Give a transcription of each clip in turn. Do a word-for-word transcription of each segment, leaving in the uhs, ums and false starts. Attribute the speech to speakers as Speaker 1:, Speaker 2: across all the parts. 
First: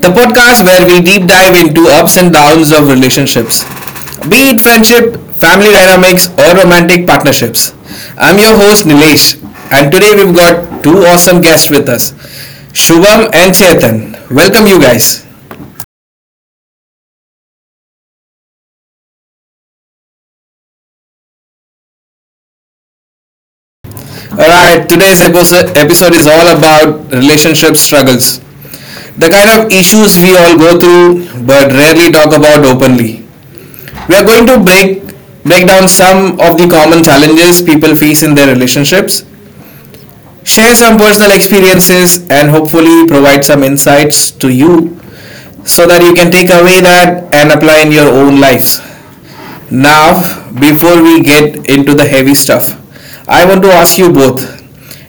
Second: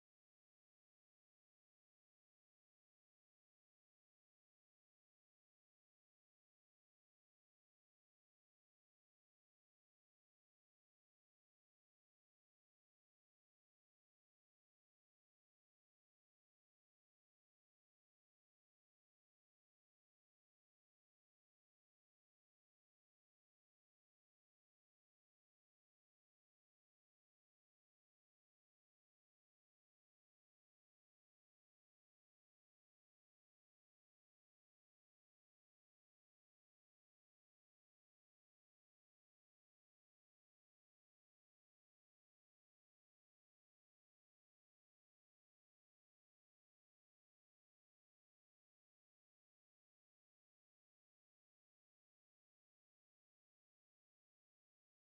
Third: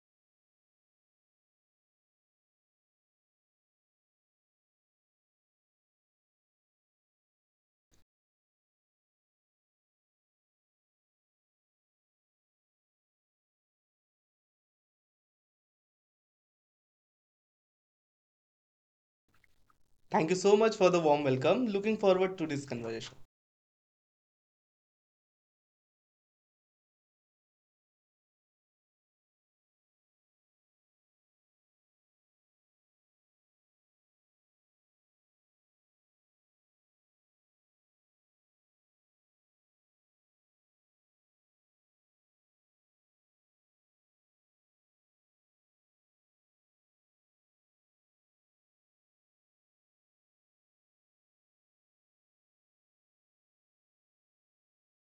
Speaker 1: the podcast where we deep dive into ups and downs of relationships, be it friendship, family dynamics, or romantic partnerships. I'm your host Nilesh, and today we've got two awesome guests with us, Shubham and Chetan. Welcome, you guys.
Speaker 2: Thank you so much for the warm welcome. Looking forward to this conversation.
Speaker 1: Alright, today's episode episode is all about relationship struggles, the kind of issues we all go through but rarely talk about openly. We are going to break break down some of the common challenges people face in their relationships, share some personal experiences, and hopefully provide some insights to you so that you can take away that and apply in your own life. Now, before we get into the heavy stuff, I want to ask you both,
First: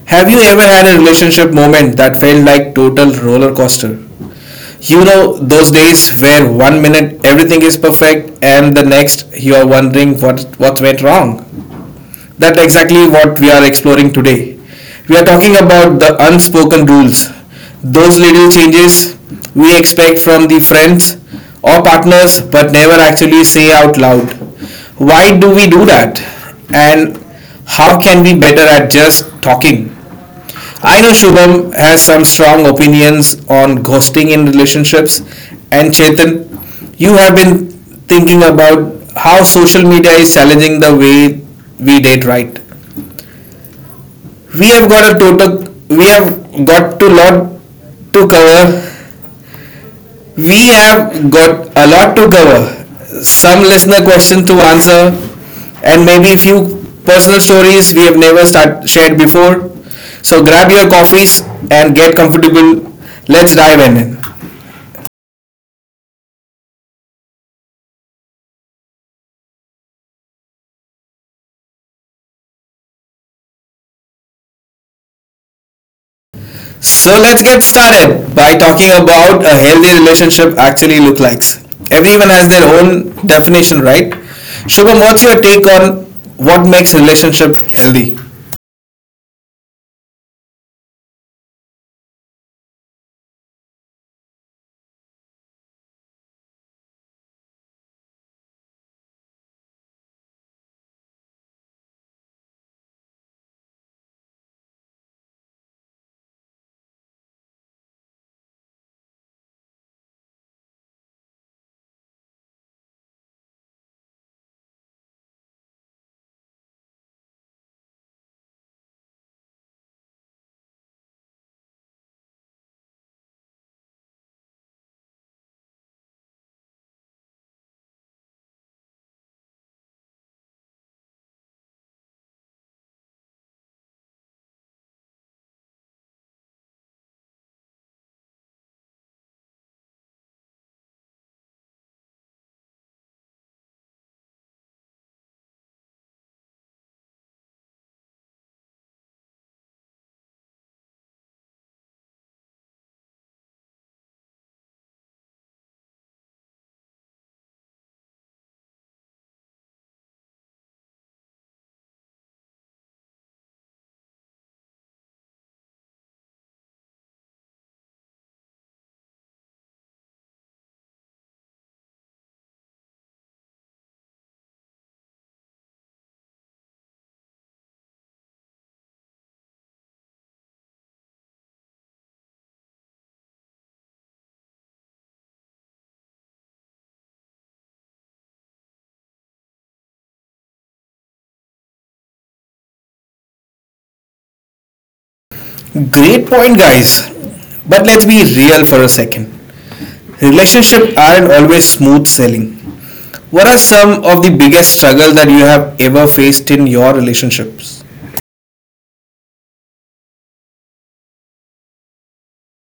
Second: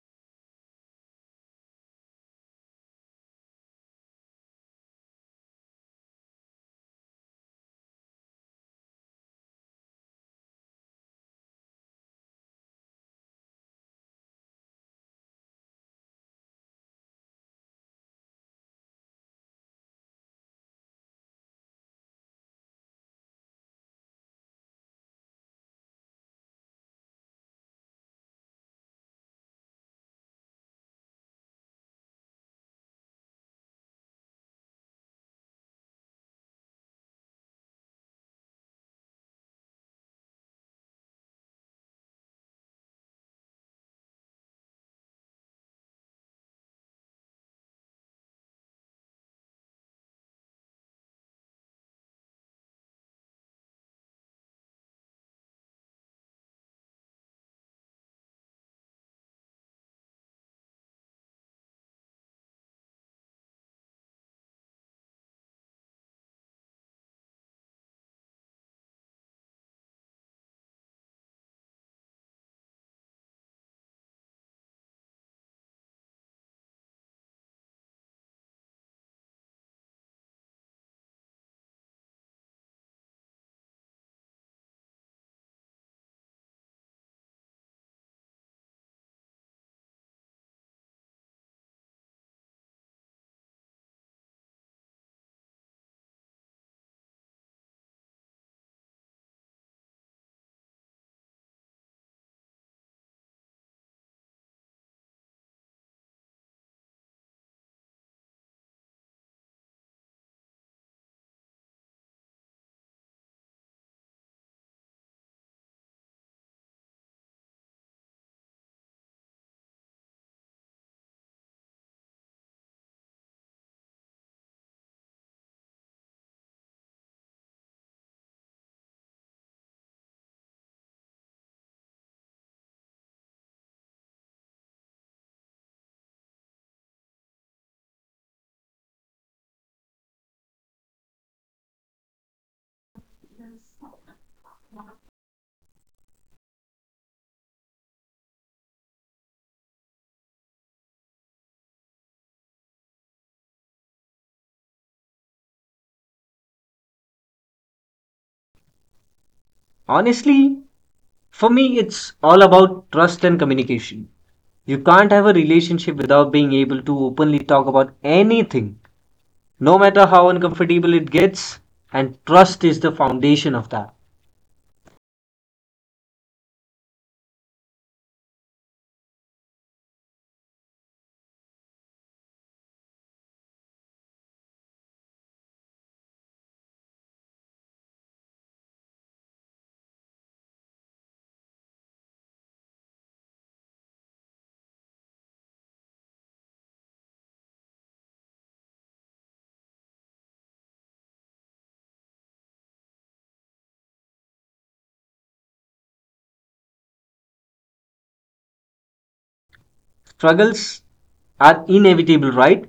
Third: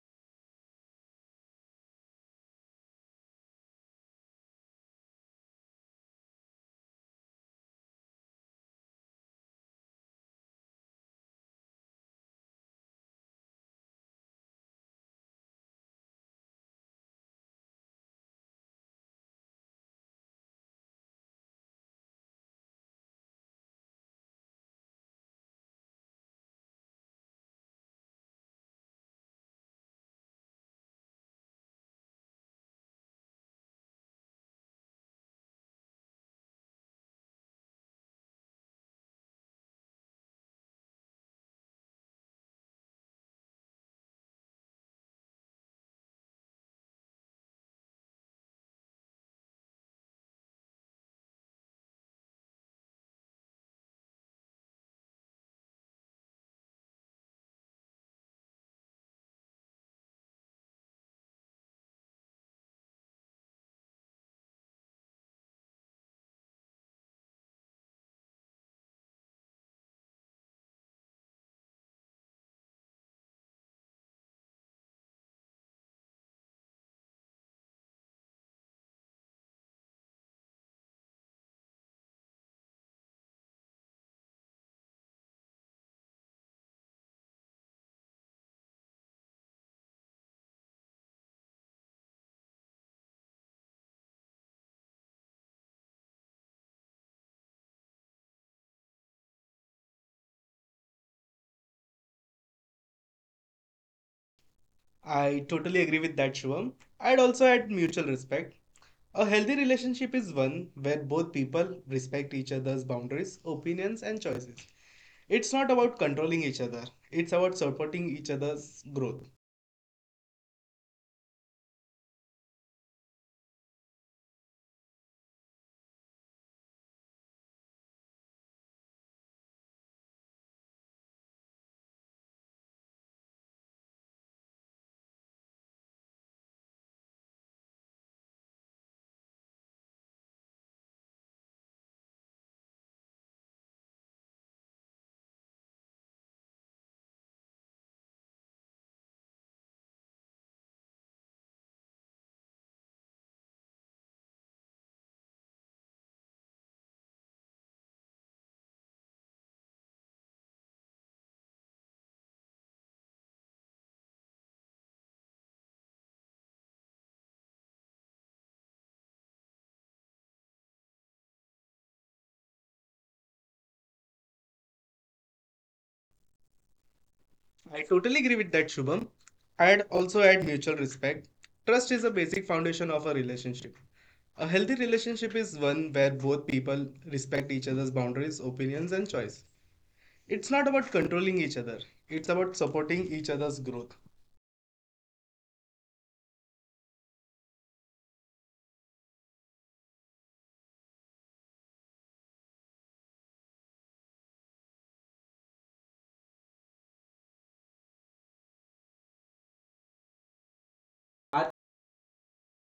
Speaker 1: have you ever had a relationship moment that felt like total roller coaster? You know those days where one minute everything is perfect and the next you are wondering what what went wrong? That's exactly what we are exploring today. We are talking about the unspoken rules, those little changes we expect from the friends or partners but never actually say out loud. Why do we do that, and how can we better at just talking? I know Shubham has some strong opinions on ghosting in relationships, and Chetan, you have been thinking about how social media is challenging the way we date, right? We have got a total, we have got to lot to cover We have got a lot to cover, some listener question to answer, and maybe a few personal stories we have never start, shared before. So grab your coffees and get comfortable. Let's dive in. So let's get started by talking about a healthy relationship actually look like. Everyone has their own definition, right? Shubham, what's your take on what makes relationship healthy?
Speaker 2: I totally agree with that, Shivam. I'd also add mutual respect. A healthy relationship is one where both people respect each other's boundaries, opinions, and choices. It's not about controlling each other, it's about supporting each other's growth.
Speaker 3: Honestly, for me, it's all about trust and communication. You can't have a relationship without being able to openly talk about anything, no matter how uncomfortable it gets, and trust is the foundation of that.
Speaker 2: I totally agree with that, Shubham. I'd also add mutual respect. Trust is a basic foundation of a relationship. A healthy relationship is one where both people respect each other's boundaries, opinions, and choice. It's not about controlling each other, it's about supporting each other's growth.
Speaker 1: Great point, guys. But let's be real for a second. Relationships aren't always smooth sailing. What are some of the biggest struggles that you have ever faced in your relationships?
Speaker 3: Struggles are inevitable, right?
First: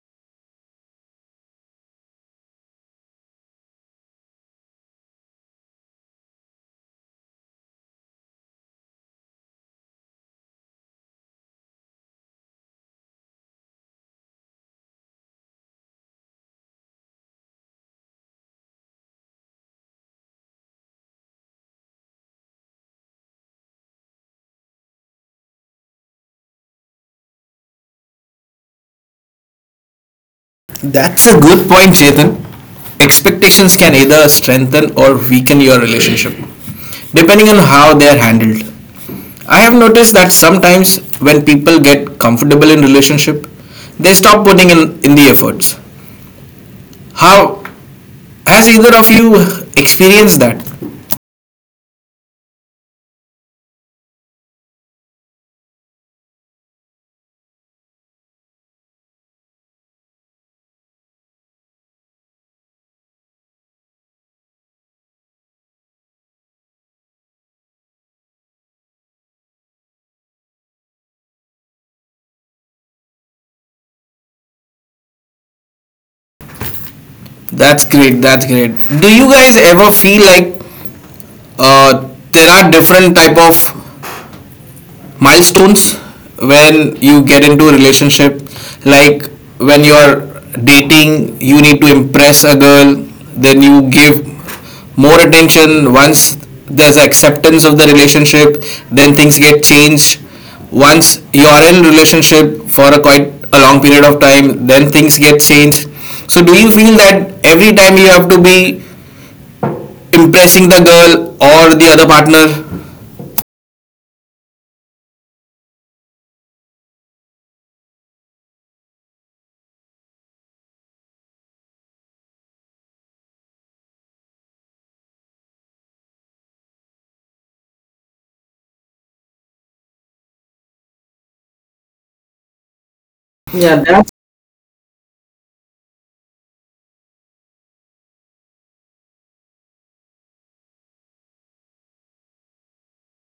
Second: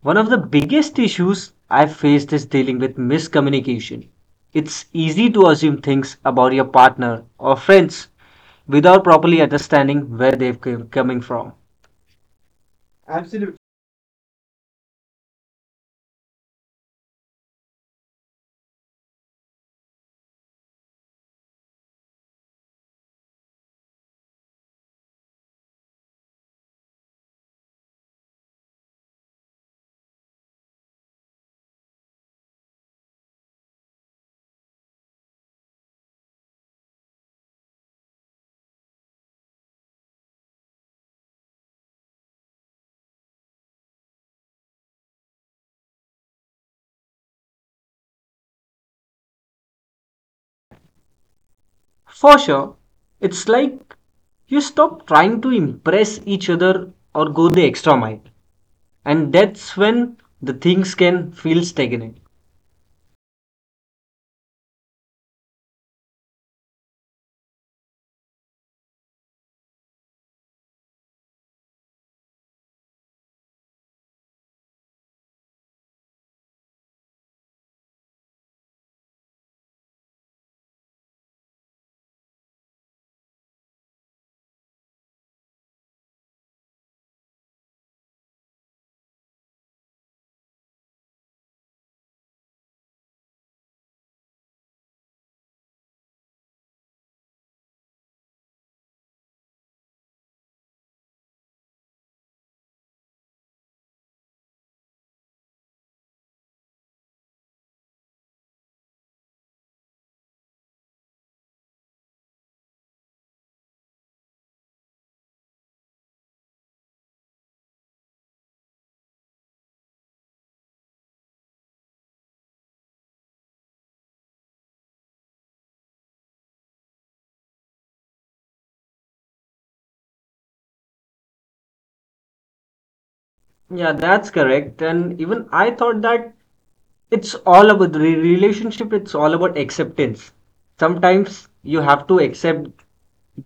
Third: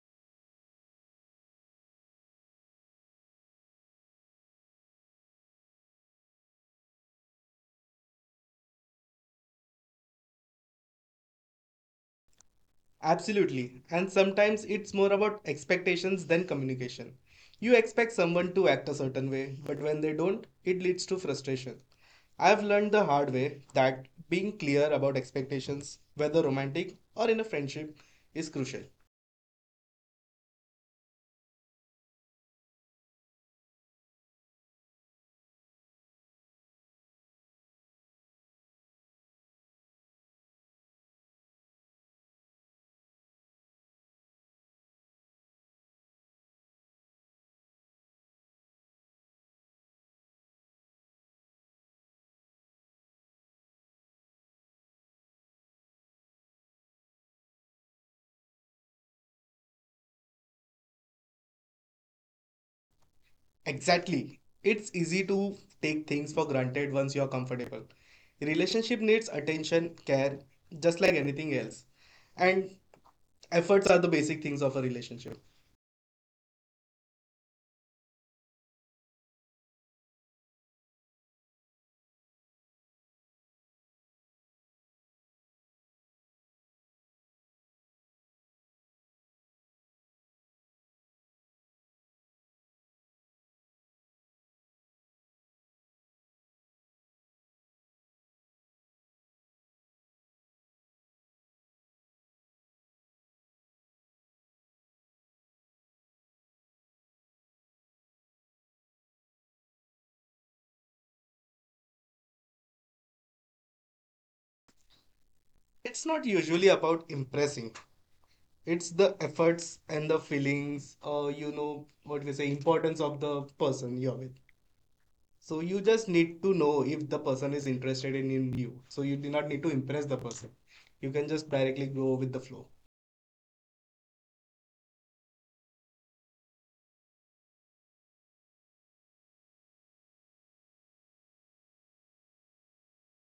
Speaker 3: One of the biggest issues I faced is dealing with miscommunication. It's easy to assume things about your partner or friends without properly understanding where they're coming from.
Speaker 2: Absolutely. And sometimes it's more about expectations than communication. You expect someone to act a certain way, but when they don't, it leads to frustration. I've learned the hard way that being clear about expectations, whether romantic or in a friendship, is crucial.
Speaker 1: That's a good point, Chetan. Expectations can either strengthen or weaken your relationship, depending on how they are handled. I have noticed that sometimes when people get comfortable in relationship, they stop putting in, in the efforts. How has either of you experienced that?
Speaker 3: For sure. It's like you stop trying to impress each other or go the extra mile. And that's when the things can feel stagnant.
Speaker 2: Exactly. It's easy to take things for granted once you're comfortable. Relationship needs attention, care, just like anything else. And efforts are the basic things of a relationship.
Speaker 1: That's great, that's great. Do you guys ever feel like uh, there are different type of milestones when you get into a relationship, like when you're dating you need to impress a girl, then you give more attention once there's acceptance of the relationship, then things get changed. Once you're in relationship for a quite a long period of time, then things get changed. So do you feel that every time you have to be impressing the girl or the other partner?
Speaker 2: It's not usually about impressing. It's the efforts and the feelings, or you know what we say, importance of the person you're with. So you just need to know if the person is interested in, in you. So you do not need to impress the person. You can just directly go with the flow.
Speaker 1: Yeah,
Speaker 3: Yeah,
Speaker 1: there are.
Speaker 3: that's correct. And even I thought that it's all about the re- relationship, it's all about acceptance. Sometimes you have to accept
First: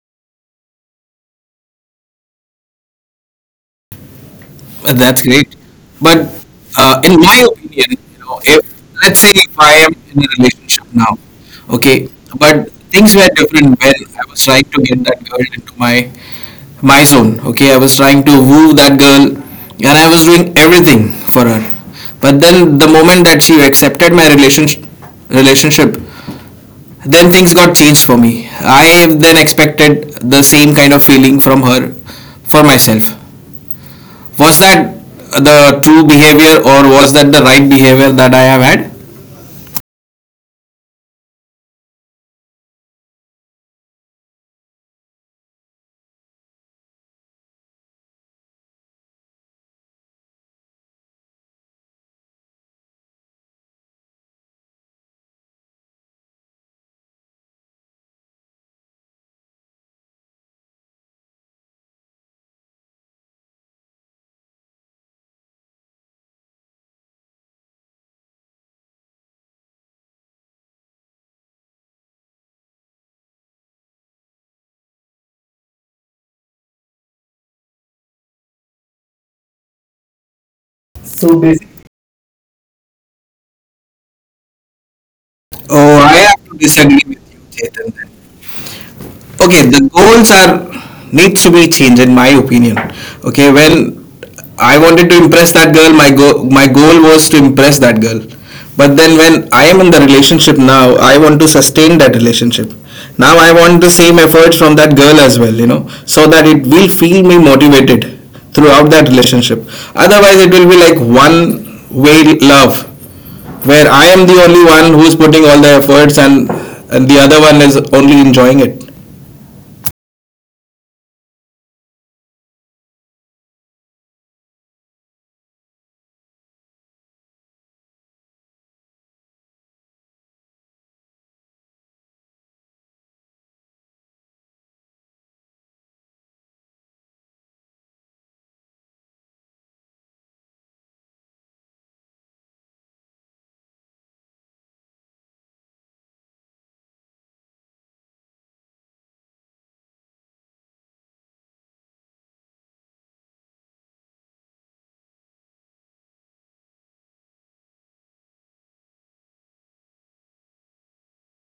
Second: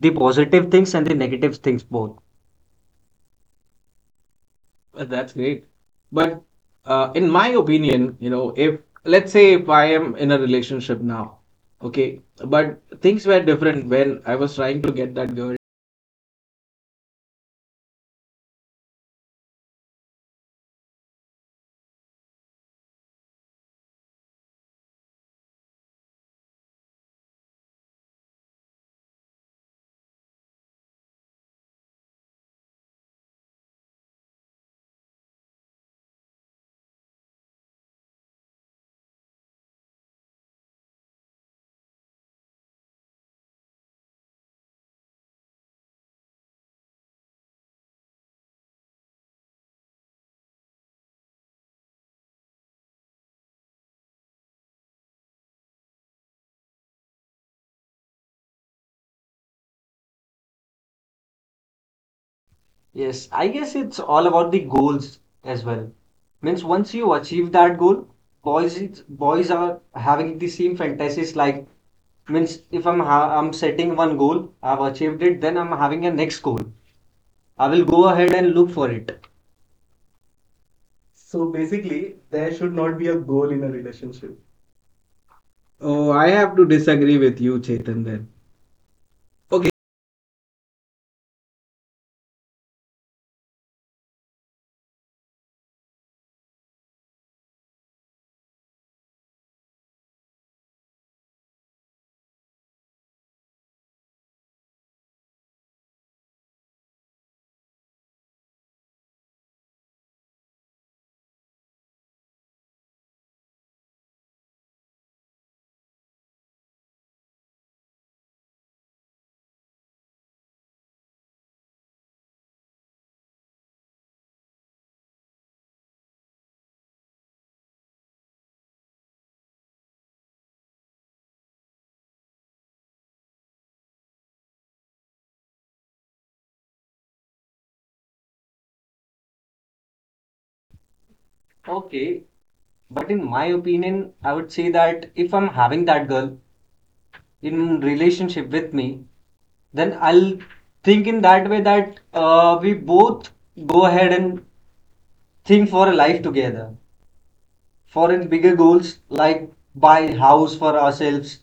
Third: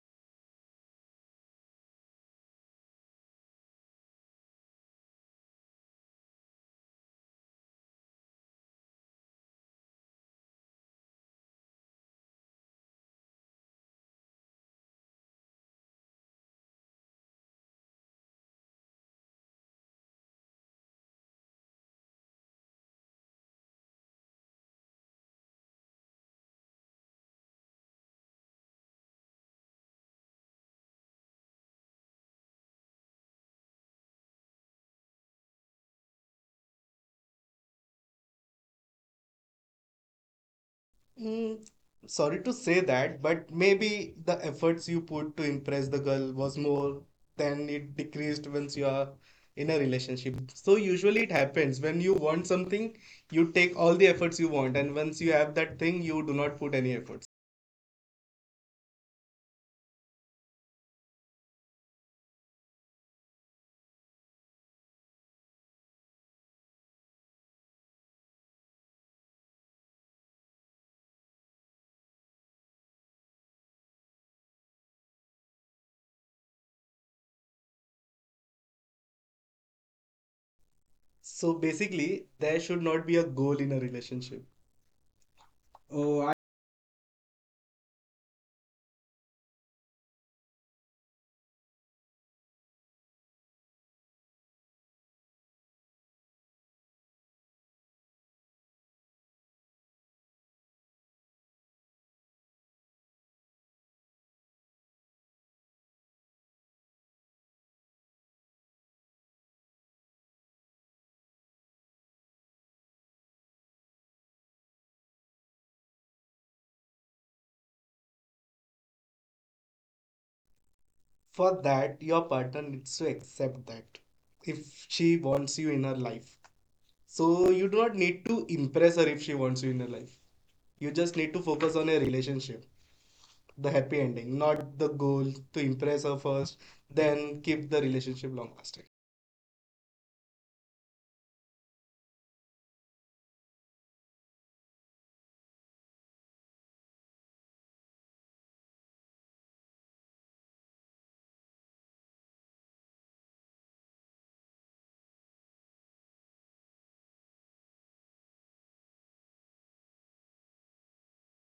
Speaker 3: the positive things and the negative things both.
Speaker 1: Well,
Speaker 3: Well,
Speaker 1: that's
Speaker 3: that's
Speaker 1: great.
Speaker 3: great.
Speaker 1: But
Speaker 3: But
Speaker 1: uh,
Speaker 3: uh,
Speaker 1: in
Speaker 3: in
Speaker 1: my
Speaker 3: my
Speaker 1: opinion,
Speaker 3: opinion,
Speaker 1: you
Speaker 3: you
Speaker 1: know,
Speaker 3: know,
Speaker 1: if
Speaker 3: if
Speaker 1: let's say
Speaker 3: let's
Speaker 1: if
Speaker 3: say if
Speaker 1: I
Speaker 3: I
Speaker 1: am
Speaker 3: am
Speaker 1: in a
Speaker 3: in a
Speaker 1: relationship
Speaker 3: relationship
Speaker 1: now,
Speaker 3: now,
Speaker 1: okay,
Speaker 3: okay,
Speaker 1: but
Speaker 3: but
Speaker 1: things
Speaker 3: things
Speaker 1: were
Speaker 3: were
Speaker 1: different
Speaker 3: different
Speaker 1: when
Speaker 3: when
Speaker 1: I
Speaker 3: I
Speaker 1: was
Speaker 3: was
Speaker 1: trying
Speaker 3: trying
Speaker 1: to
Speaker 3: to
Speaker 1: get
Speaker 3: get
Speaker 1: that
Speaker 3: that
Speaker 1: girl
Speaker 3: girl.
Speaker 1: into my my zone. Okay, I was trying to woo that girl, and I was doing everything for her. But then the moment that she accepted my relationship, relationship, then things got changed for me. I then expected the same kind of feeling from her for myself. Was that the true behavior or was that the right behavior that I have had?
Speaker 2: Mm, Sorry to say that, but maybe the efforts you put to impress the girl was more than it decreased once you are in a relationship. So usually it happens when you want something, you take all the efforts you want, and once you have that thing, you do not put any efforts.
Speaker 3: Yes, I guess it's all about the goals as well. Means once you achieve that goal, boys is- boys are having the same fantasies, like means if I'm ha I'm setting one goal, I've achieved it, then I'm having a next goal. I will go ahead and look for it.
Speaker 1: So
Speaker 3: So
Speaker 2: So
Speaker 1: basically,
Speaker 3: basically,
Speaker 2: basically, there
Speaker 3: there should
Speaker 2: should
Speaker 3: not
Speaker 2: not be
Speaker 3: be a
Speaker 2: a
Speaker 3: goal
Speaker 2: goal in
Speaker 3: in a
Speaker 2: a relationship.
Speaker 3: relationship.
Speaker 1: oh,
Speaker 3: Oh,
Speaker 1: I
Speaker 2: Oh, I.
Speaker 3: I
Speaker 1: have to
Speaker 3: have to
Speaker 1: disagree
Speaker 3: disagree
Speaker 1: with you,
Speaker 3: with you, Chetan,
Speaker 1: Chetan.
Speaker 3: then.
Speaker 1: Okay,
Speaker 3: Okay.
Speaker 1: the goals are needs to be changed in my opinion. Okay, when I wanted to impress that girl, my go- my goal was to impress that girl. But then when I am in the relationship now, I want to sustain that relationship. Now I want the same efforts from that girl as well, you know, so that it will feel me motivated throughout that relationship. Otherwise it will be like one way love, where I am the only one who's putting all the efforts, and and the other one is only enjoying it.
Speaker 2: For that, your partner needs to accept that if she wants you in her life. So you do not need to impress her if she wants you in her life. You just need to focus on your relationship, the happy ending, not the goal to impress her first, then keep the relationship long lasting.
Speaker 3: Okay, but in my opinion, I would say that if I'm having that girl in relationship with me, then I'll think in that way that uh, we both go ahead and think for a life together, for in bigger goals like buy house for ourselves,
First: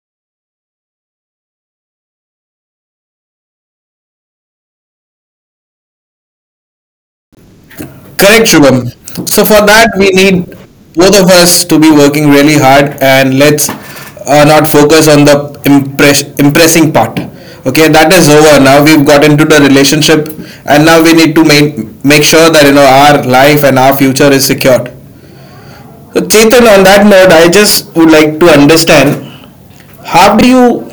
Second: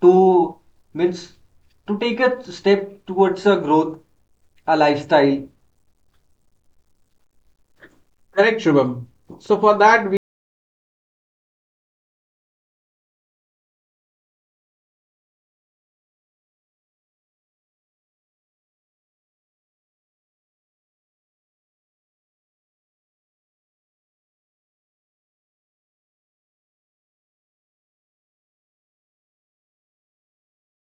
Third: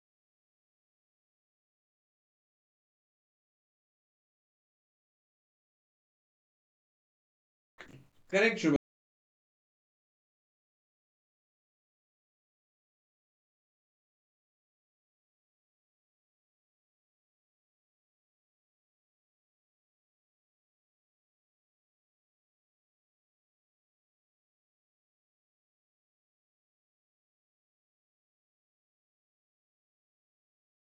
Speaker 3: to means to take a step towards a growth, a lifestyle.
Speaker 1: Correct,
Speaker 3: Correct,
Speaker 1: Shubham.
Speaker 3: Shubham.
Speaker 1: So
Speaker 3: So
Speaker 1: for
Speaker 3: for
Speaker 1: that,
Speaker 3: that,
Speaker 1: we
Speaker 3: we
Speaker 1: need both of us to be working really hard, and let's uh, not focus on the impress- impressing part. Okay, that is over. Now we've got into the relationship, and now we need to make make sure that you know our life and our future is secured. So Chetan, on that note, I just would like to understand, how do you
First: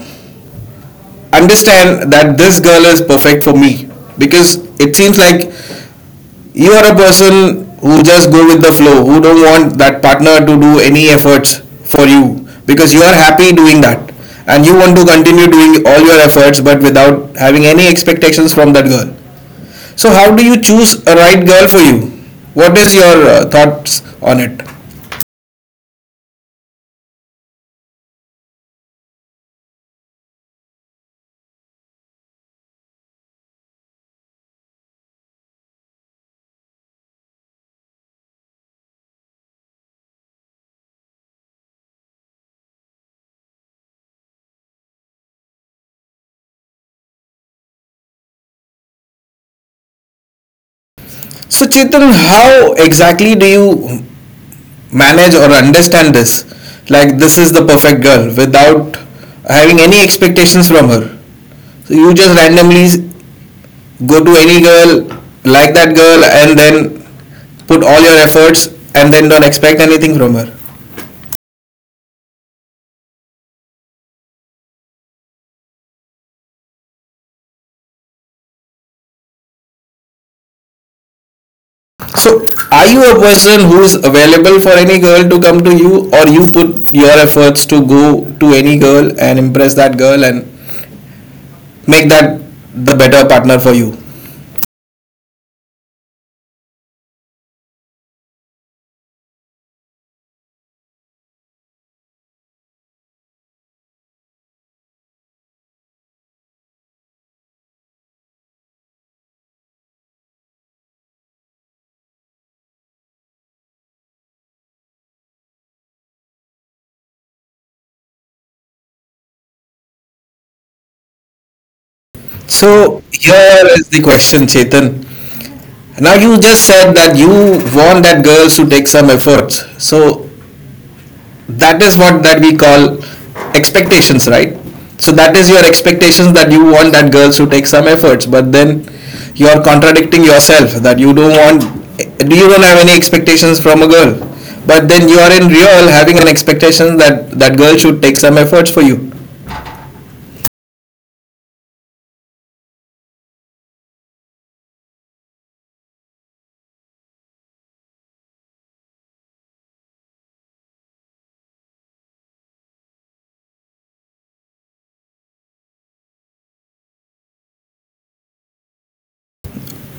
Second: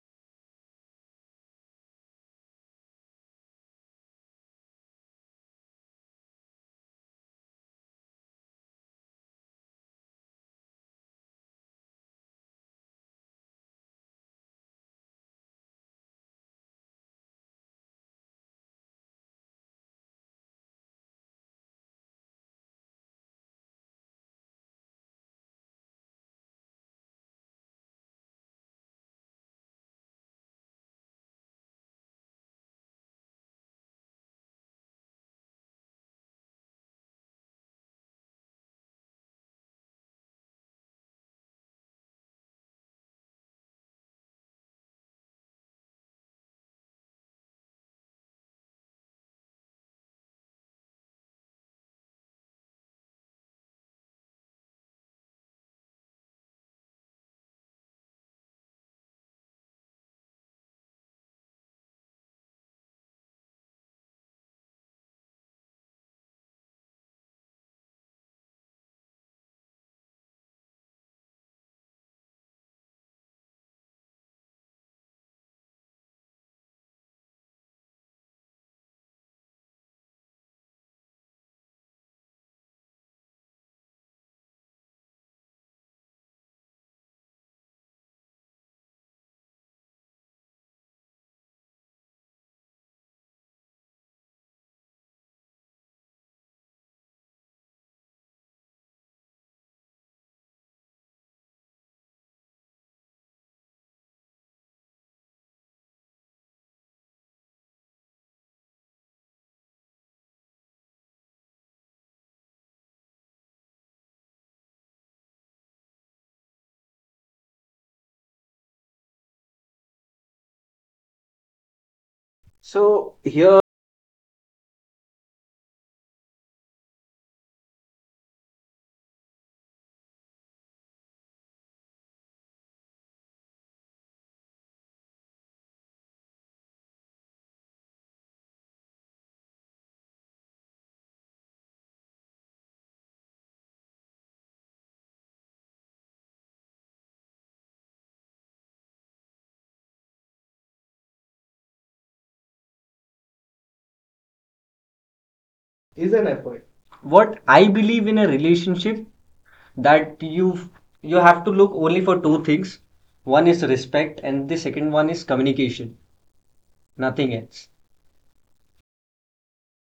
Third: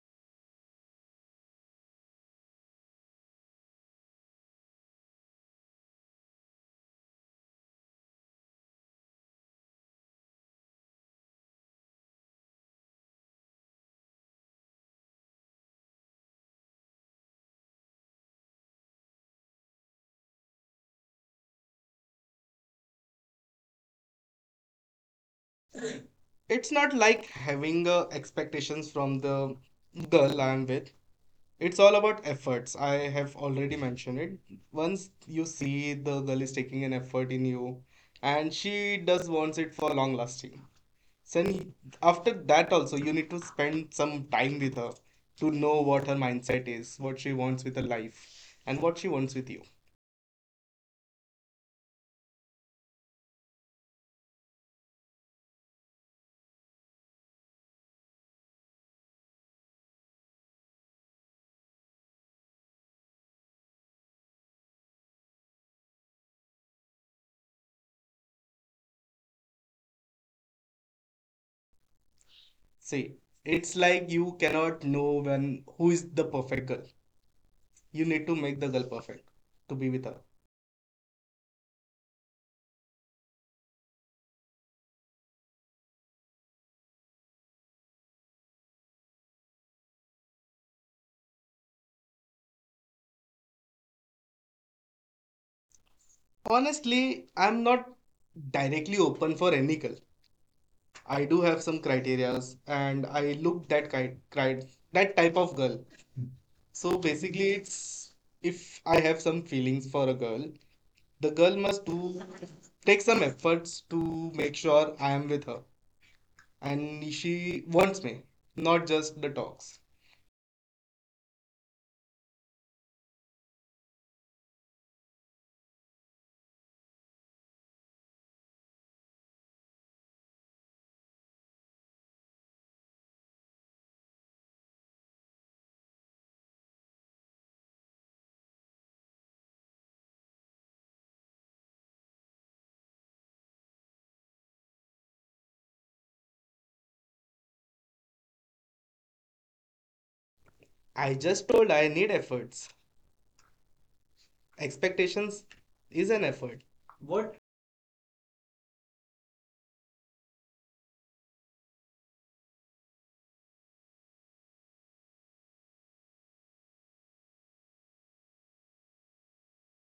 Speaker 1: understand that this girl is perfect for me? Because it seems like you are a person who just go with the flow, who don't want that partner to do any efforts for you because you are happy doing that, and you want to continue doing all your efforts but without having any expectations from that girl. So how do you choose a right girl for you? What is your uh, thoughts on it?
Speaker 2: It's not like having uh, expectations from the girl I'm with. It's all about efforts. I have already mentioned it. Once you see the girl is taking an effort in you and she does wants it for long lasting. Then after that also you need to spend some time with her to know what her mindset is, what she wants with her life, and what she wants with you.
Speaker 1: So Chetan, how exactly do you manage or understand this, like this is the perfect girl without having any expectations from her? So you just randomly go to any girl, like that girl, and then put all your efforts, and then don't expect anything from her.
Speaker 2: See, it's like you cannot know when who is the perfect girl. You need to make the girl perfect to be with her.
Speaker 1: So, are you a person who's available for any girl to come to you, or you put your efforts to go to any girl and impress that girl and make that the better partner for you?
Speaker 2: Honestly, I'm not directly open for any girl. I do have some criterias and I look that kind, cri- that type of girl. So basically, it's if I have some feelings for a girl, the girl must do take some efforts to make sure I am with her and she wants me, not just the talks.
Speaker 1: So,
Speaker 3: so here
Speaker 1: here is the question, Chetan. Now, you just said that you want that girls to take some efforts. So, that is what that we call expectations, right? So that is your expectations that you want that girls to take some efforts, but then you are contradicting yourself that you don't want, do you don't have any expectations from a girl, but then you are in real having an expectation that that girl should take some efforts for you.
Speaker 2: I just told I need efforts. Expectations is
Speaker 3: is
Speaker 2: an
Speaker 3: an
Speaker 2: effort.
Speaker 3: effort.
Speaker 2: What?
Speaker 3: What I believe in a relationship, that you you have to look only for two things. One is respect, and the second one is communication. Nothing else.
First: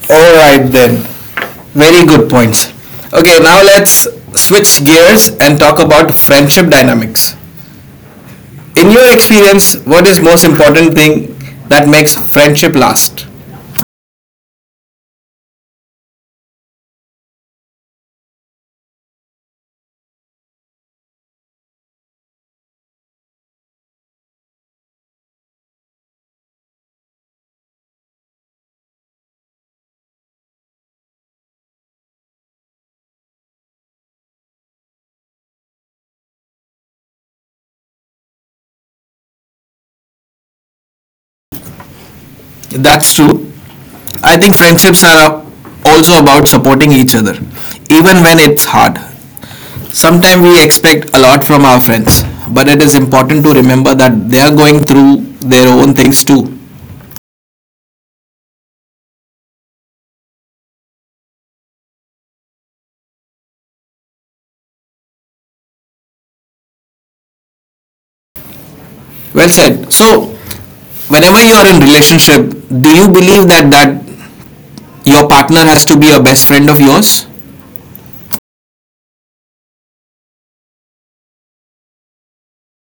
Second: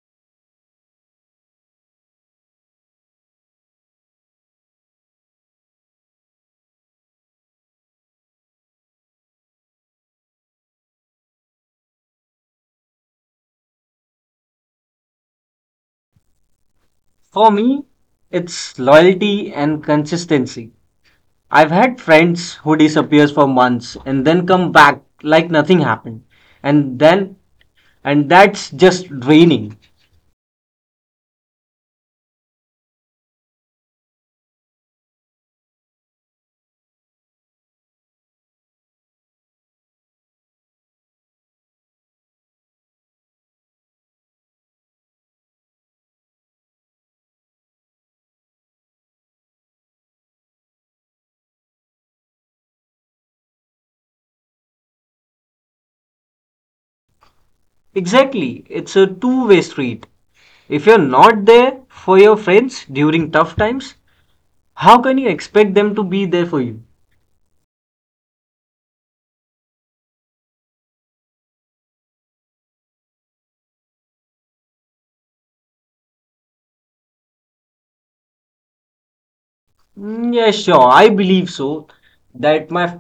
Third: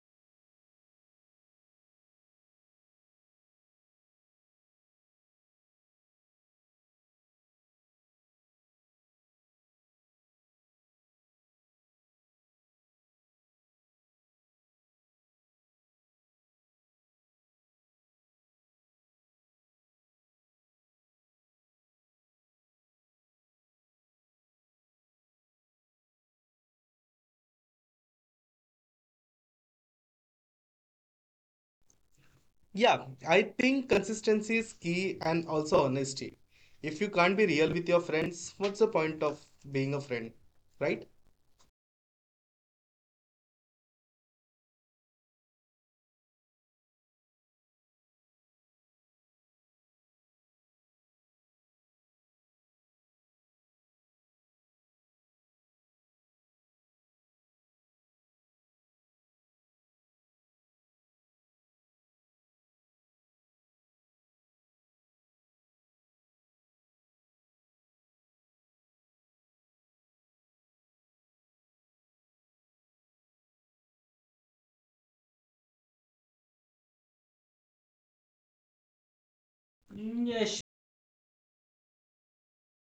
Speaker 1: All right then. Very good points. Okay, now let's switch gears and talk about friendship dynamics. In your experience, what is most important thing that makes friendship last?
Speaker 3: For me, it's loyalty and consistency. I've had friends who disappears for months and then come back like nothing happened, and then and that's just draining.
Speaker 2: Yeah, I think consistency is key and also honesty. If you can't be real with your friends, what's the point of being a friend, right?
Speaker 1: That's true. I think friendships are also about supporting each other, even when it's hard. Sometimes we expect a lot from our friends, but it is important to remember that they are going through their own things too.
Speaker 3: Exactly, it's a two-way street. If you're not there for your friends during tough times, how can you expect them to be there for you?
Speaker 1: Well said. So, whenever you are in relationship, do you believe that that your partner has to be a best friend of yours?
Speaker 3: Mm, yeah, sure. I believe so. That my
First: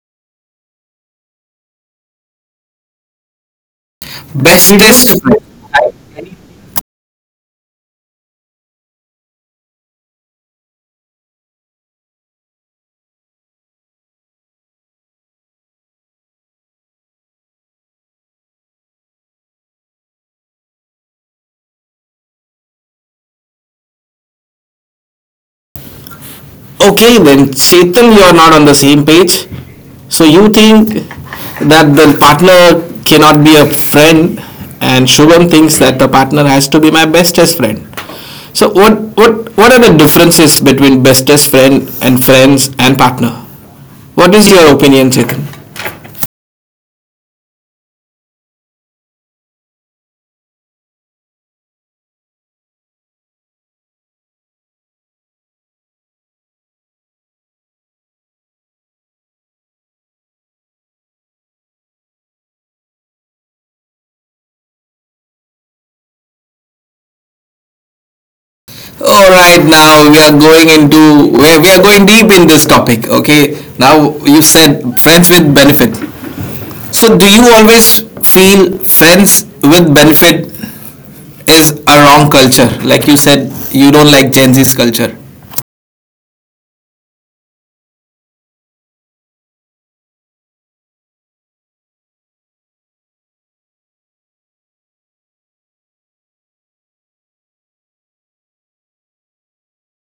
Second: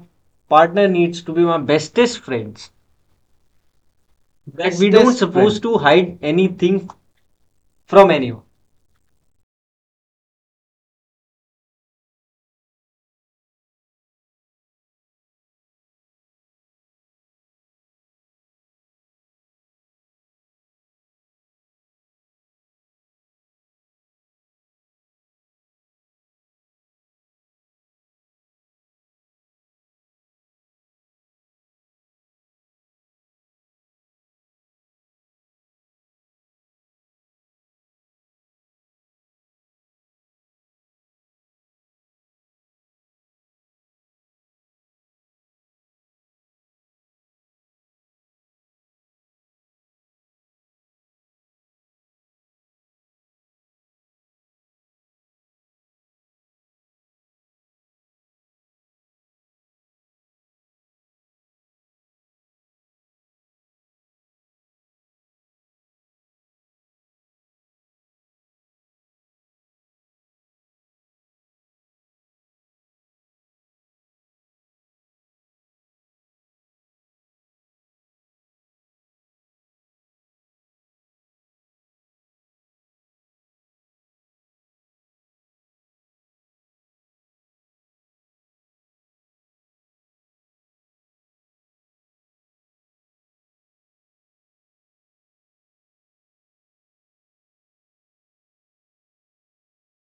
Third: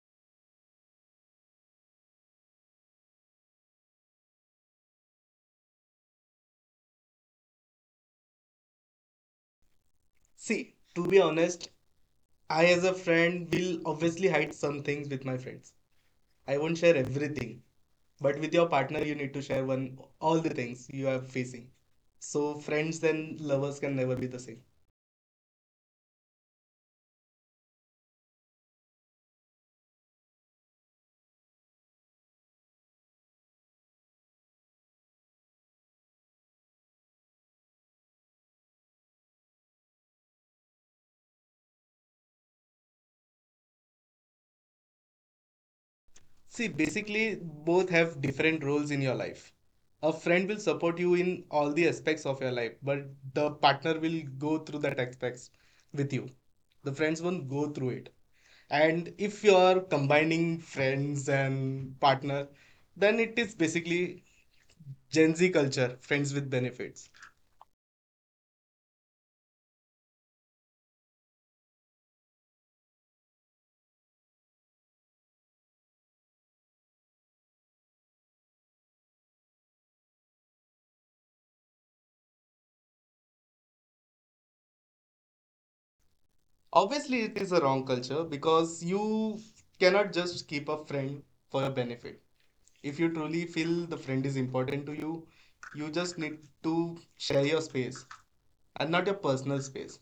Speaker 3: partner needs to be my bestest friends. That we don't bestest suppose
Speaker 1: Bestest friend.
Speaker 3: friend, supposed to hide anything from anyone.
Speaker 2: See, to be honest, I as a friend will obviously hide some things with my friends. I won't share everything. But with your partner, you need to share one all the things you are facing. So friends and lovers can never be the same.
Speaker 1: Okay, then Setal, you are not on the same page. So you think that the partner cannot be a friend, and Shubham thinks that the partner has to be my bestest friend. So what what what are the differences between bestest friend and friends and partner? What is your opinion, Chetan?
Speaker 2: See, basically, both have different roles in your life. A friend will support you in all the aspects of your life, but the partner will go through that aspects with you. The friends won't go through it. And if you are combining friends and partner, then it is basically Gen Z culture, friends with benefits.
Speaker 1: All right, now we are going into, we we are going deep in this topic. Okay, now you said friends with benefit. So do you always feel friends with benefit is a wrong culture? Like you said, you don't like Gen Z's culture.
Speaker 2: Obviously, it is a wrong culture because you cannot just keep a friend for your benefit. If you truly feel the friend is important to you, you just need to share your space and not your personal space.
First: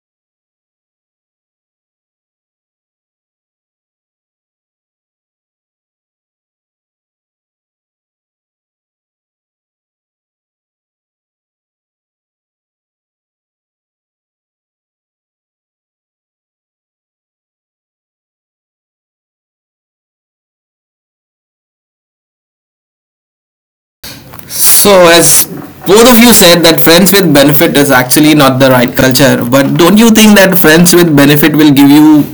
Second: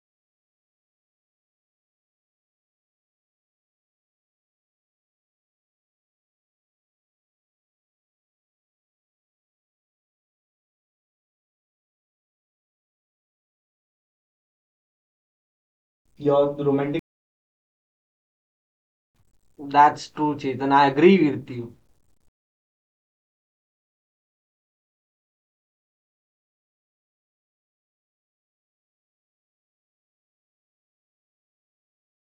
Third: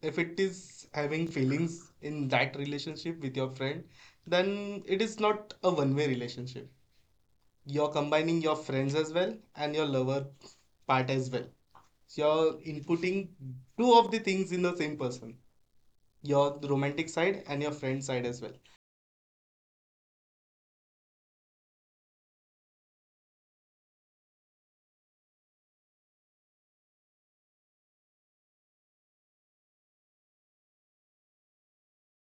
Speaker 2: If it is having feelings in that relationship with your friend, then it is not a one way relationship. You're combining your friends as well and your lover part as well. So you're inputting two of the things in the same person,
Speaker 3: Your
Speaker 2: your
Speaker 3: romantic.
Speaker 2: romantic side and your friend side as well.
Speaker 3: That's true, Chetan. I agree with you.
Speaker 1: So, as both of you said, that friends with benefit is actually not the right culture. But don't you think that friends with benefit will give you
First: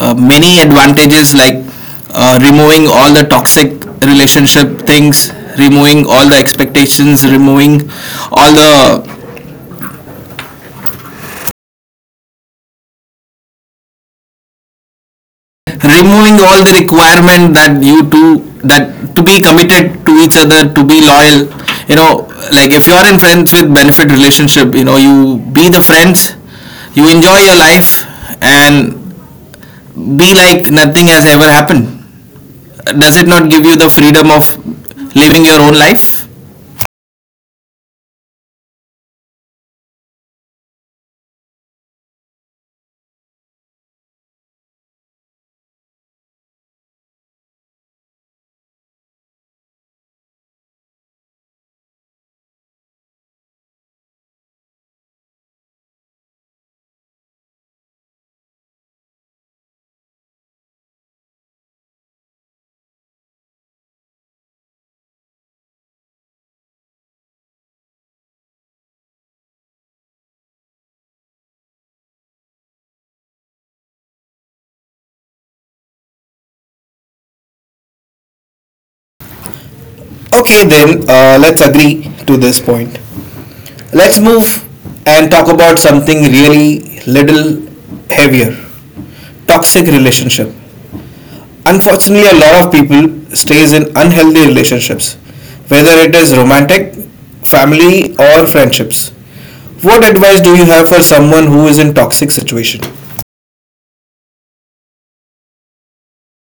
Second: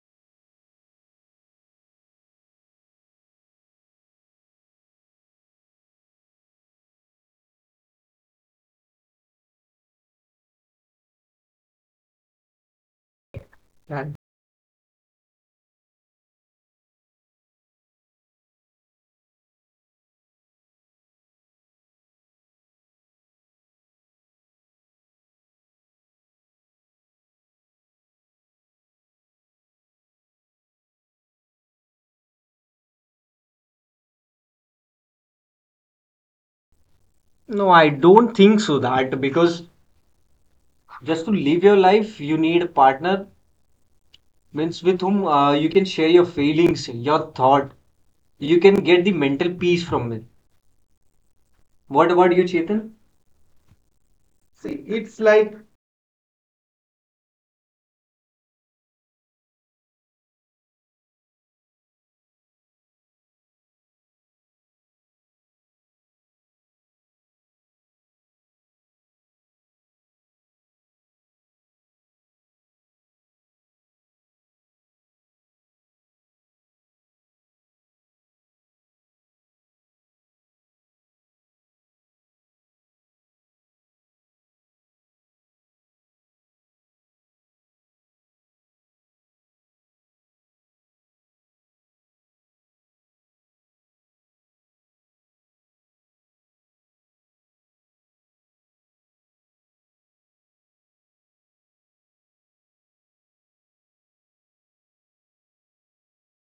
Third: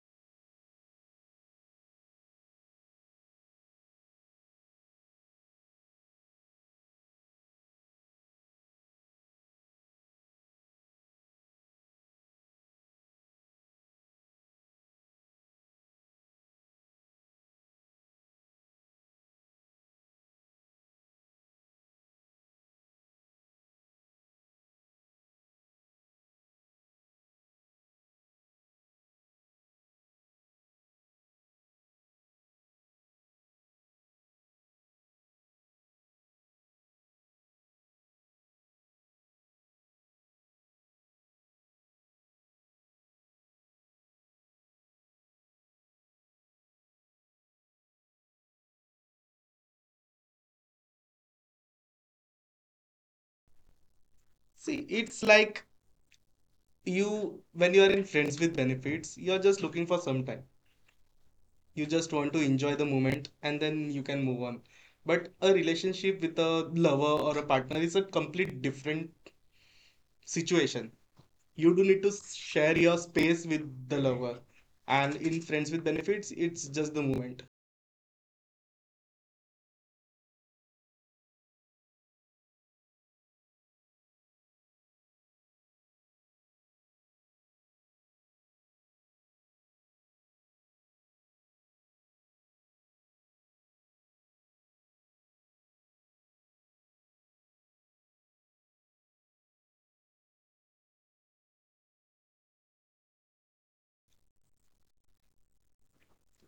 Speaker 1: uh, many advantages, like uh, removing all the toxic relationship things, removing all the expectations, removing all the
Speaker 3: And
Speaker 1: removing all the requirement that you two that to be committed to each other, to be loyal, you know, like if you're in friends with benefit relationship, you know, you be the friends, you enjoy your life, and be like nothing has ever happened. Does it not give you the freedom of living your own life?
Speaker 3: no, I don't think so, that because just to live your life, you need a partner, means with whom uh, you can share your feelings, your thought. You can get the mental peace from it. What about you, Chetan?
Speaker 2: See,
Speaker 3: See, it's
Speaker 2: it's
Speaker 3: like.
Speaker 2: like you when you are in friends with benefits, you're just looking for some time. You just want to enjoy the moment and then you can move on. But a relationship with a lover or a partner is a complete different situation. You do need to share your space with the lover. And in friends with benefits, it's just the moment.
Speaker 1: Okay, then uh, let's agree to this point. Let's move and talk about something really little heavier, toxic relationship. Unfortunately a lot of people stays in unhealthy relationships, whether it is romantic, family, or friendships. What advice do you have for someone who is in toxic situation?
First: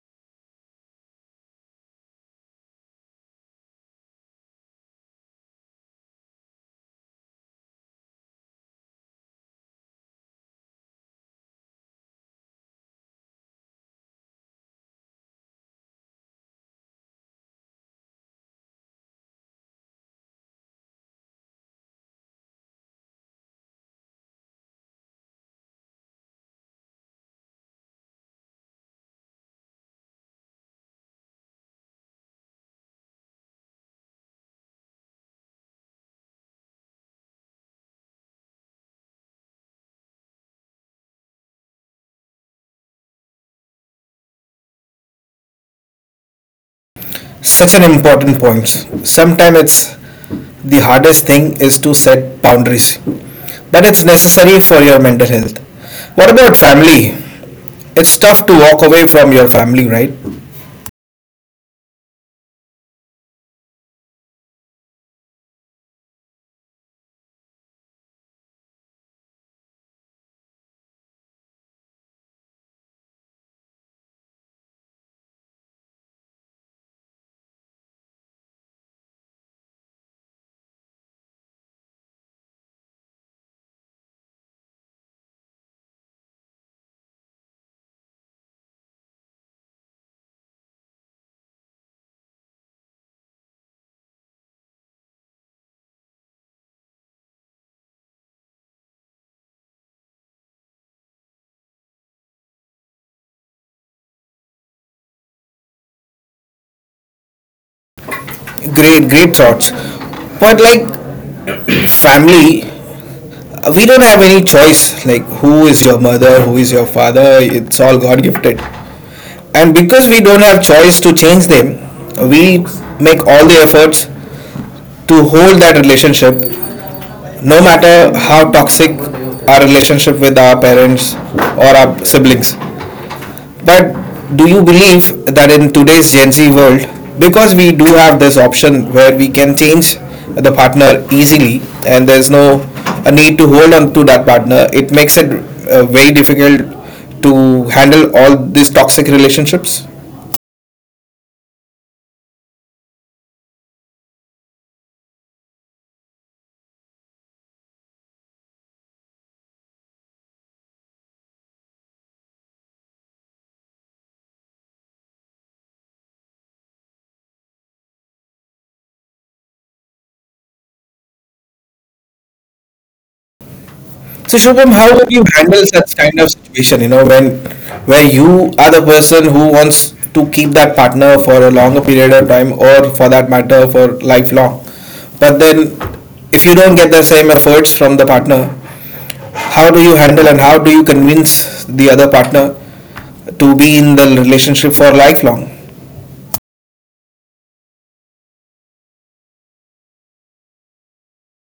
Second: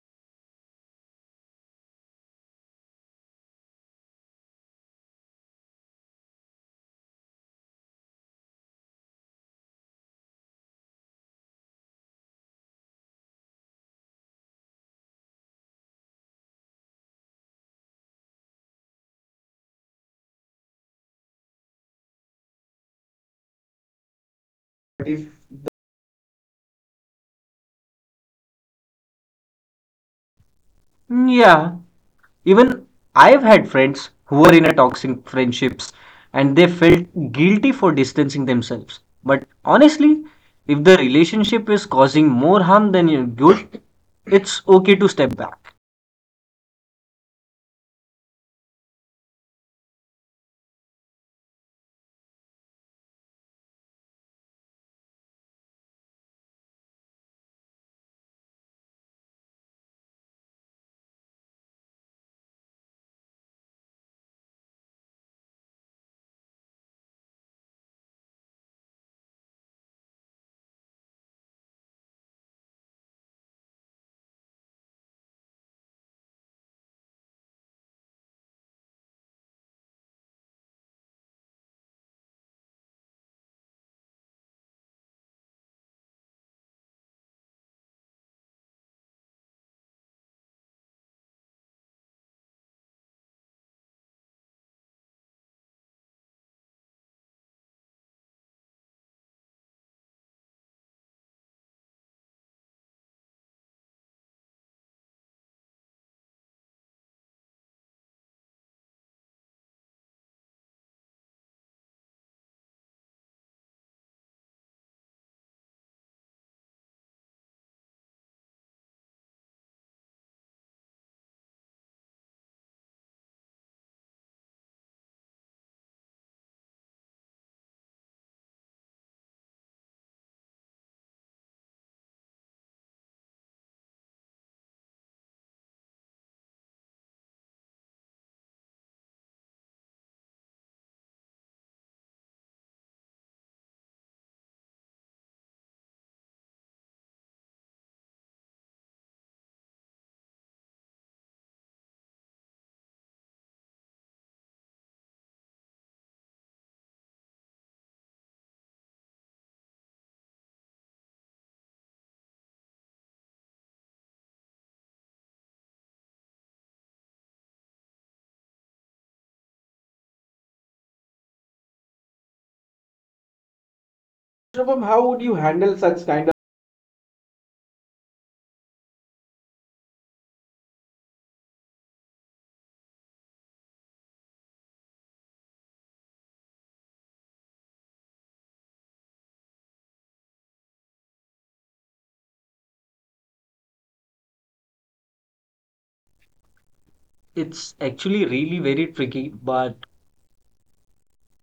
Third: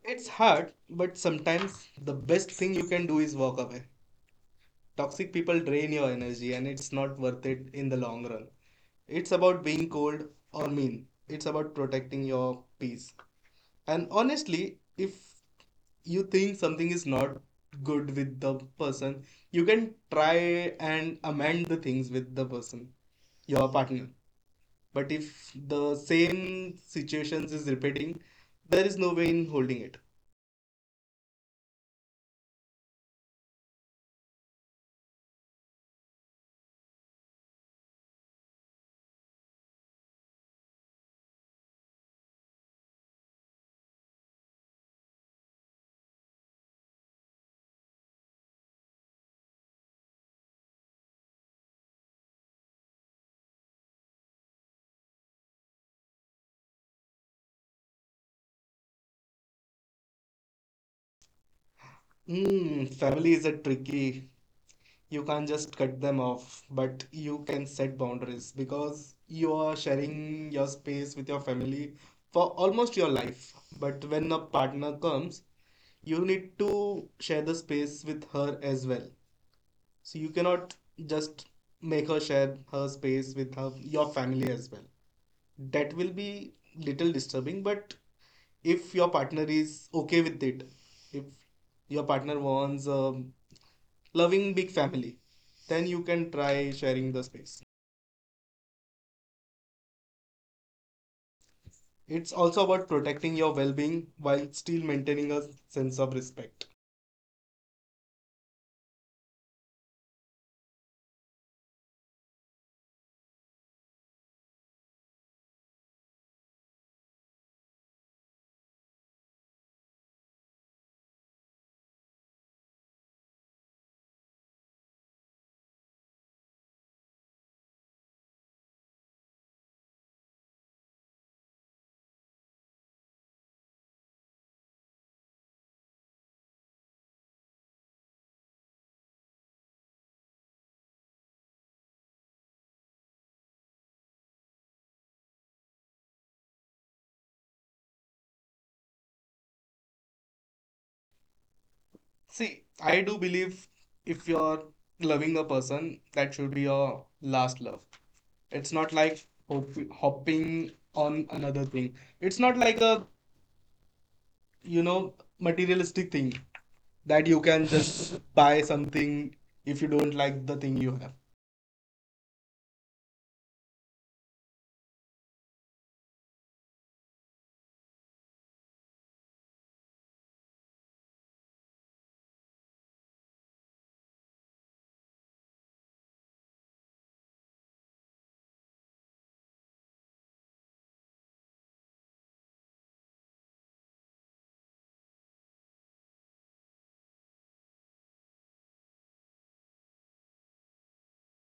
Speaker 2: It's hard, but sometimes the best thing you can do is walk away. Toxic people drain your energy and it's not worth it in the long run. It's about being cold or mean. It's about protecting your peace. And honestly, if you think something is not good with the person, you can try and amend the things with the person, your partner. But if the same situations is repeating, there is no way in holding it.
Speaker 3: Mm, yeah, even I've had friends who were in a toxic friendships and they felt guilty for distancing themselves. But honestly, if the relationship is causing more harm than good, it's okay to step back.
Speaker 1: Such an important point. Sometimes it's the hardest thing is to set boundaries, but it's necessary for your mental health. What about family? It's tough to walk away from your family, right?
Speaker 2: Hmm, family is a tricky, you can't just cut them off, but you can set boundaries because you are sharing your space with your family for almost your life. But when a partner comes, you need to share the space with her as well. So you cannot just make her share her space with her, your family as well. That will be little disturbing, but if your partner is okay with it, if your partner wants a loving big family, then you can try sharing the space. It's also about protecting your well being while still maintaining a sense of respect.
Speaker 1: Great great thoughts. But like, family, Uh, we don't have any choice, like who is your mother, who is your father, it's all god gifted. And because we don't have choice to change them, we make all the efforts to hold that relationship no matter how toxic our relationship with our parents or our siblings. But do you believe that in today's Gen Z world, because we do have this option where we can change the partner easily and there's no a need to hold on to that partner, it makes it uh, very difficult to handle all these toxic relationships?
Speaker 2: See, I do believe if you're loving a person, that should be your last love. It's not like hop- hopping on another thing. It's not like a, you know, materialistic thing that you can just buy something if you don't like the thing you have.
Speaker 1: So Shubham,
Speaker 3: Shubham,
Speaker 1: how
Speaker 3: how
Speaker 1: do
Speaker 3: would
Speaker 1: you
Speaker 3: you
Speaker 1: handle
Speaker 3: handle
Speaker 1: such
Speaker 3: such
Speaker 1: kind
Speaker 3: kind of?
Speaker 1: of situation? You know, when, where you are the person who wants to keep that partner for a longer period of time, or for that matter, for lifelong. But then, if you don't get the same efforts from the partner, how do you handle and how do you convince the other partner to be in the relationship for lifelong?
Speaker 3: It's actually really very tricky, but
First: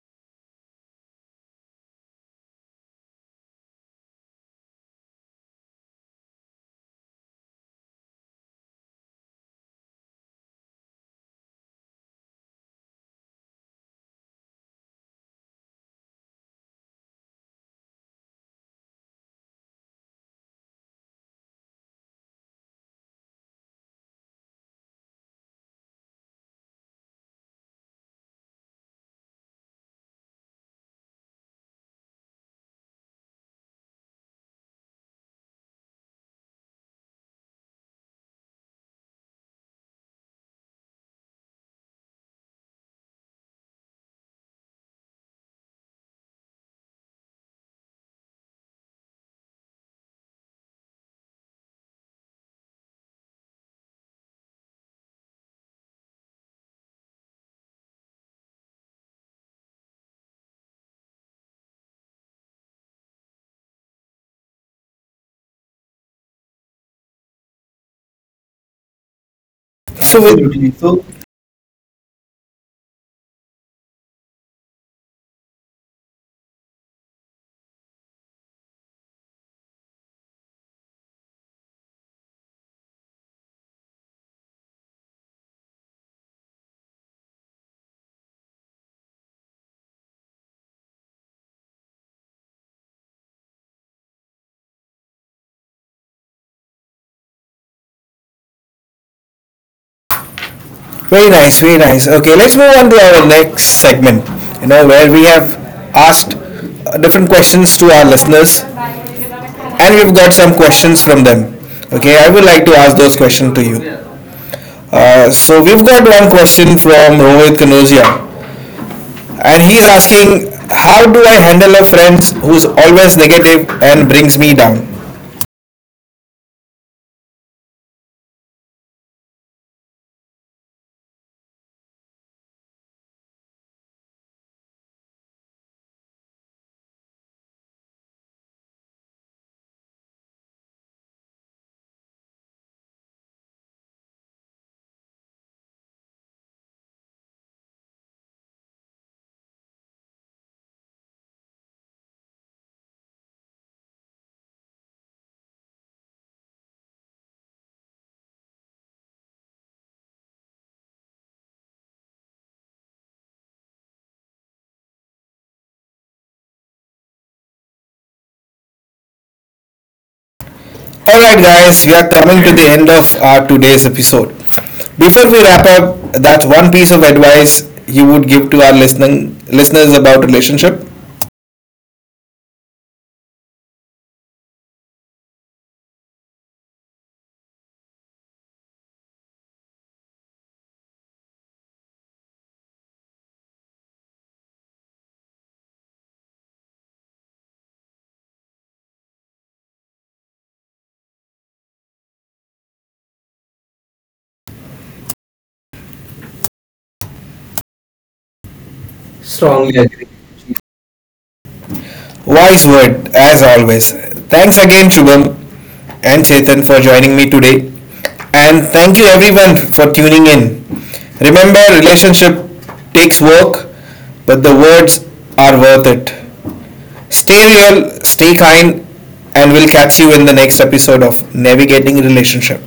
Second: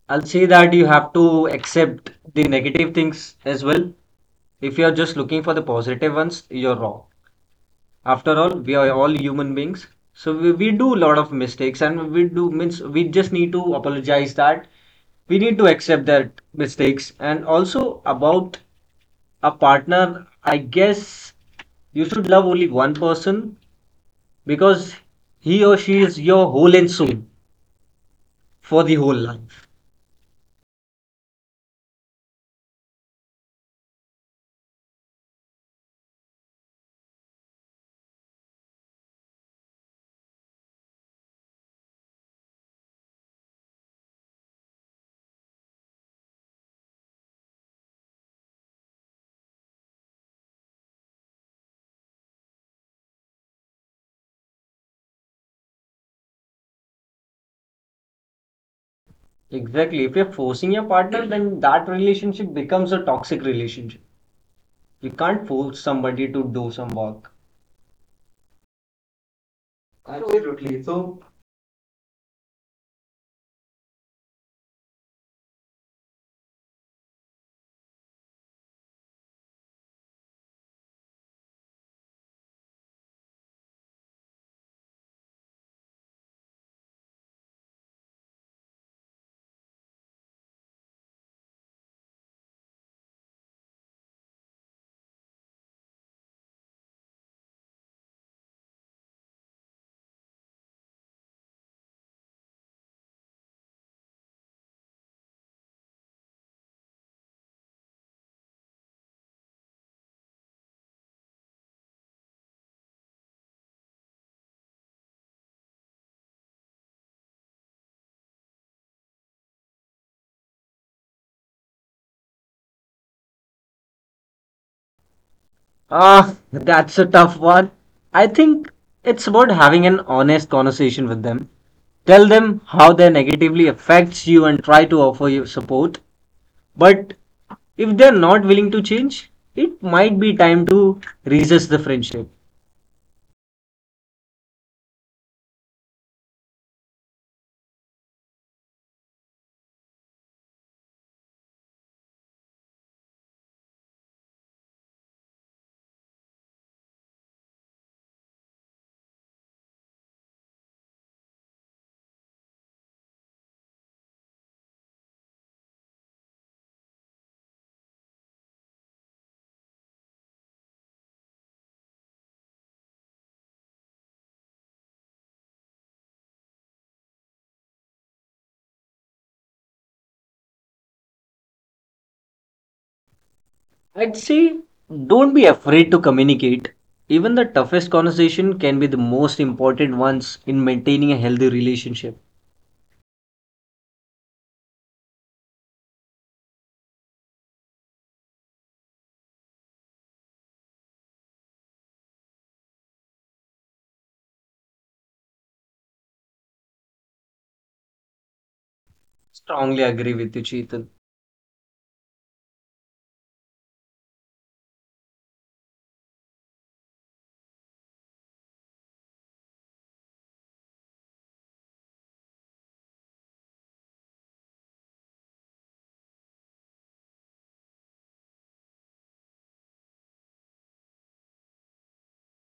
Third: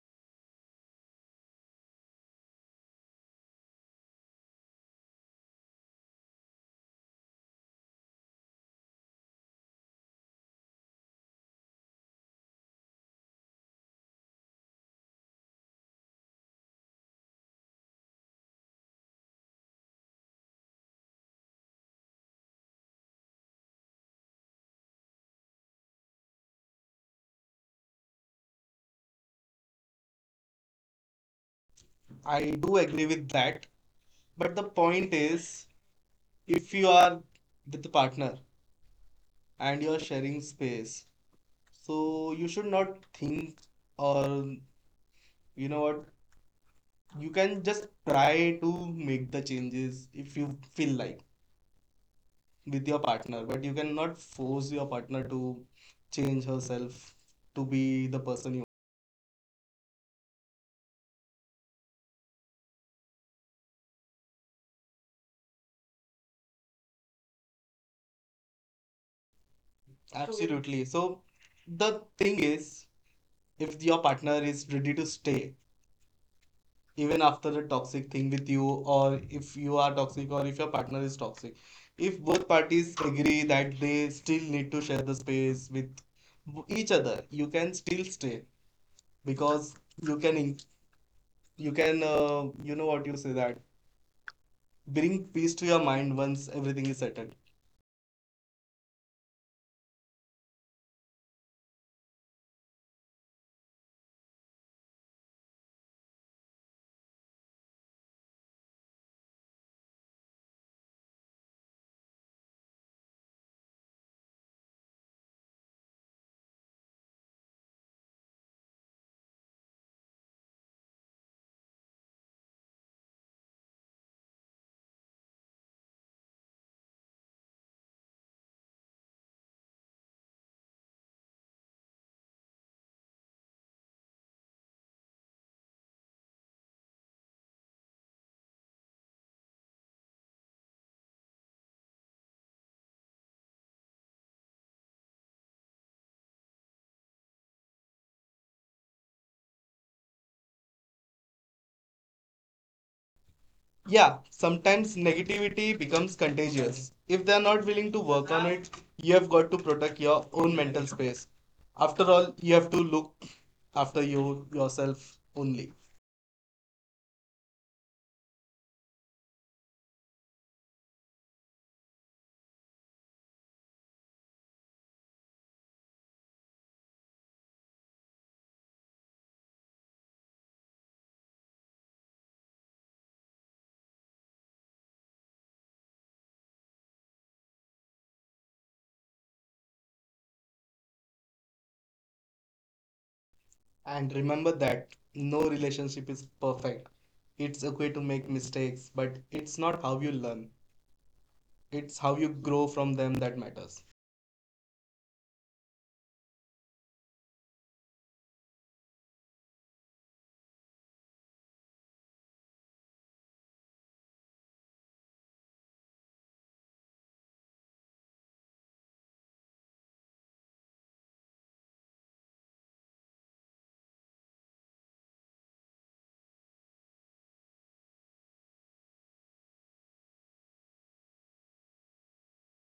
Speaker 3: I'll say that you have to accept the negative things as well. If you're just looking for the positive ones, you're wrong. After all, we are all human beings. So we, we do a lot of mistakes, and we do means we just need to apologize that we need to accept that mistakes, and also about a partner, I guess you should love only one person, because he or she is your whole and soul for the whole life.
Speaker 2: I do agree with that, but the point is if you are with a partner and you're sharing space, so you should not think or you know what, you can just try to make the changes if you feel like with your partner, but you cannot force your partner to change herself to be the person you.
Speaker 3: Exactly, if you're forcing your partner, then that relationship becomes a toxic relationship. You can't force somebody to do some work.
Speaker 1: So we-
Speaker 2: Absolutely.
Speaker 3: Absolutely.
Speaker 2: So
Speaker 3: So
Speaker 2: the thing is, if your partner is ready to stay even after a toxic thing with you, or if you are toxic, or if your partner is toxic, if both parties agree that they still need to share the space with each other, you can still stay, because you can in- you can, uh, you know what you say, that bring peace to your mind once everything is settled.
Speaker 1: Very nice, very nice. Okay, let's move on to our next segment. You know, where we have asked uh, different questions to our listeners and we've got some questions from them. Okay, I would like to ask those questions to you. Uh, so we've got one question from Rohit Kanosia, and he's asking, "How do I handle a friend who's always negative and brings me down?"
Speaker 3: ah, that's a tough one. I think it's about having an honest conversation with them. Tell them how they negatively affects you and try to offer you support. But if they're not willing to change, it might be time to resist the friendship.
Speaker 2: Yeah, sometimes negativity becomes contagious. If they are not willing to work on it, you have got to protect your own mental space. After all, you have to look after you yourself only.
Speaker 1: All right, guys, we are coming to the end of our today's episode. Before we wrap up, that's one piece of advice you would give to our listening listeners about relationship.
Speaker 3: I'd say don't be afraid to communicate. Even the toughest conversation can be the most important ones in maintaining a healthy relationship.
Speaker 2: And remember that no relationship is perfect. It's okay to make mistakes, but it's not how you learn, it's how you grow from them that matters.
Speaker 1: Strongly
Speaker 3: Strongly
Speaker 1: agree.
Speaker 3: agree with you, Chetan.
Speaker 1: Wise word, as always. Thanks again, Shubham and Chetan, for joining me today. And thank you, everyone, for tuning in. Remember, relationship takes work, but the words are worth it. Stay real, stay kind, and we'll catch you in the next episode of Navigating Relationship.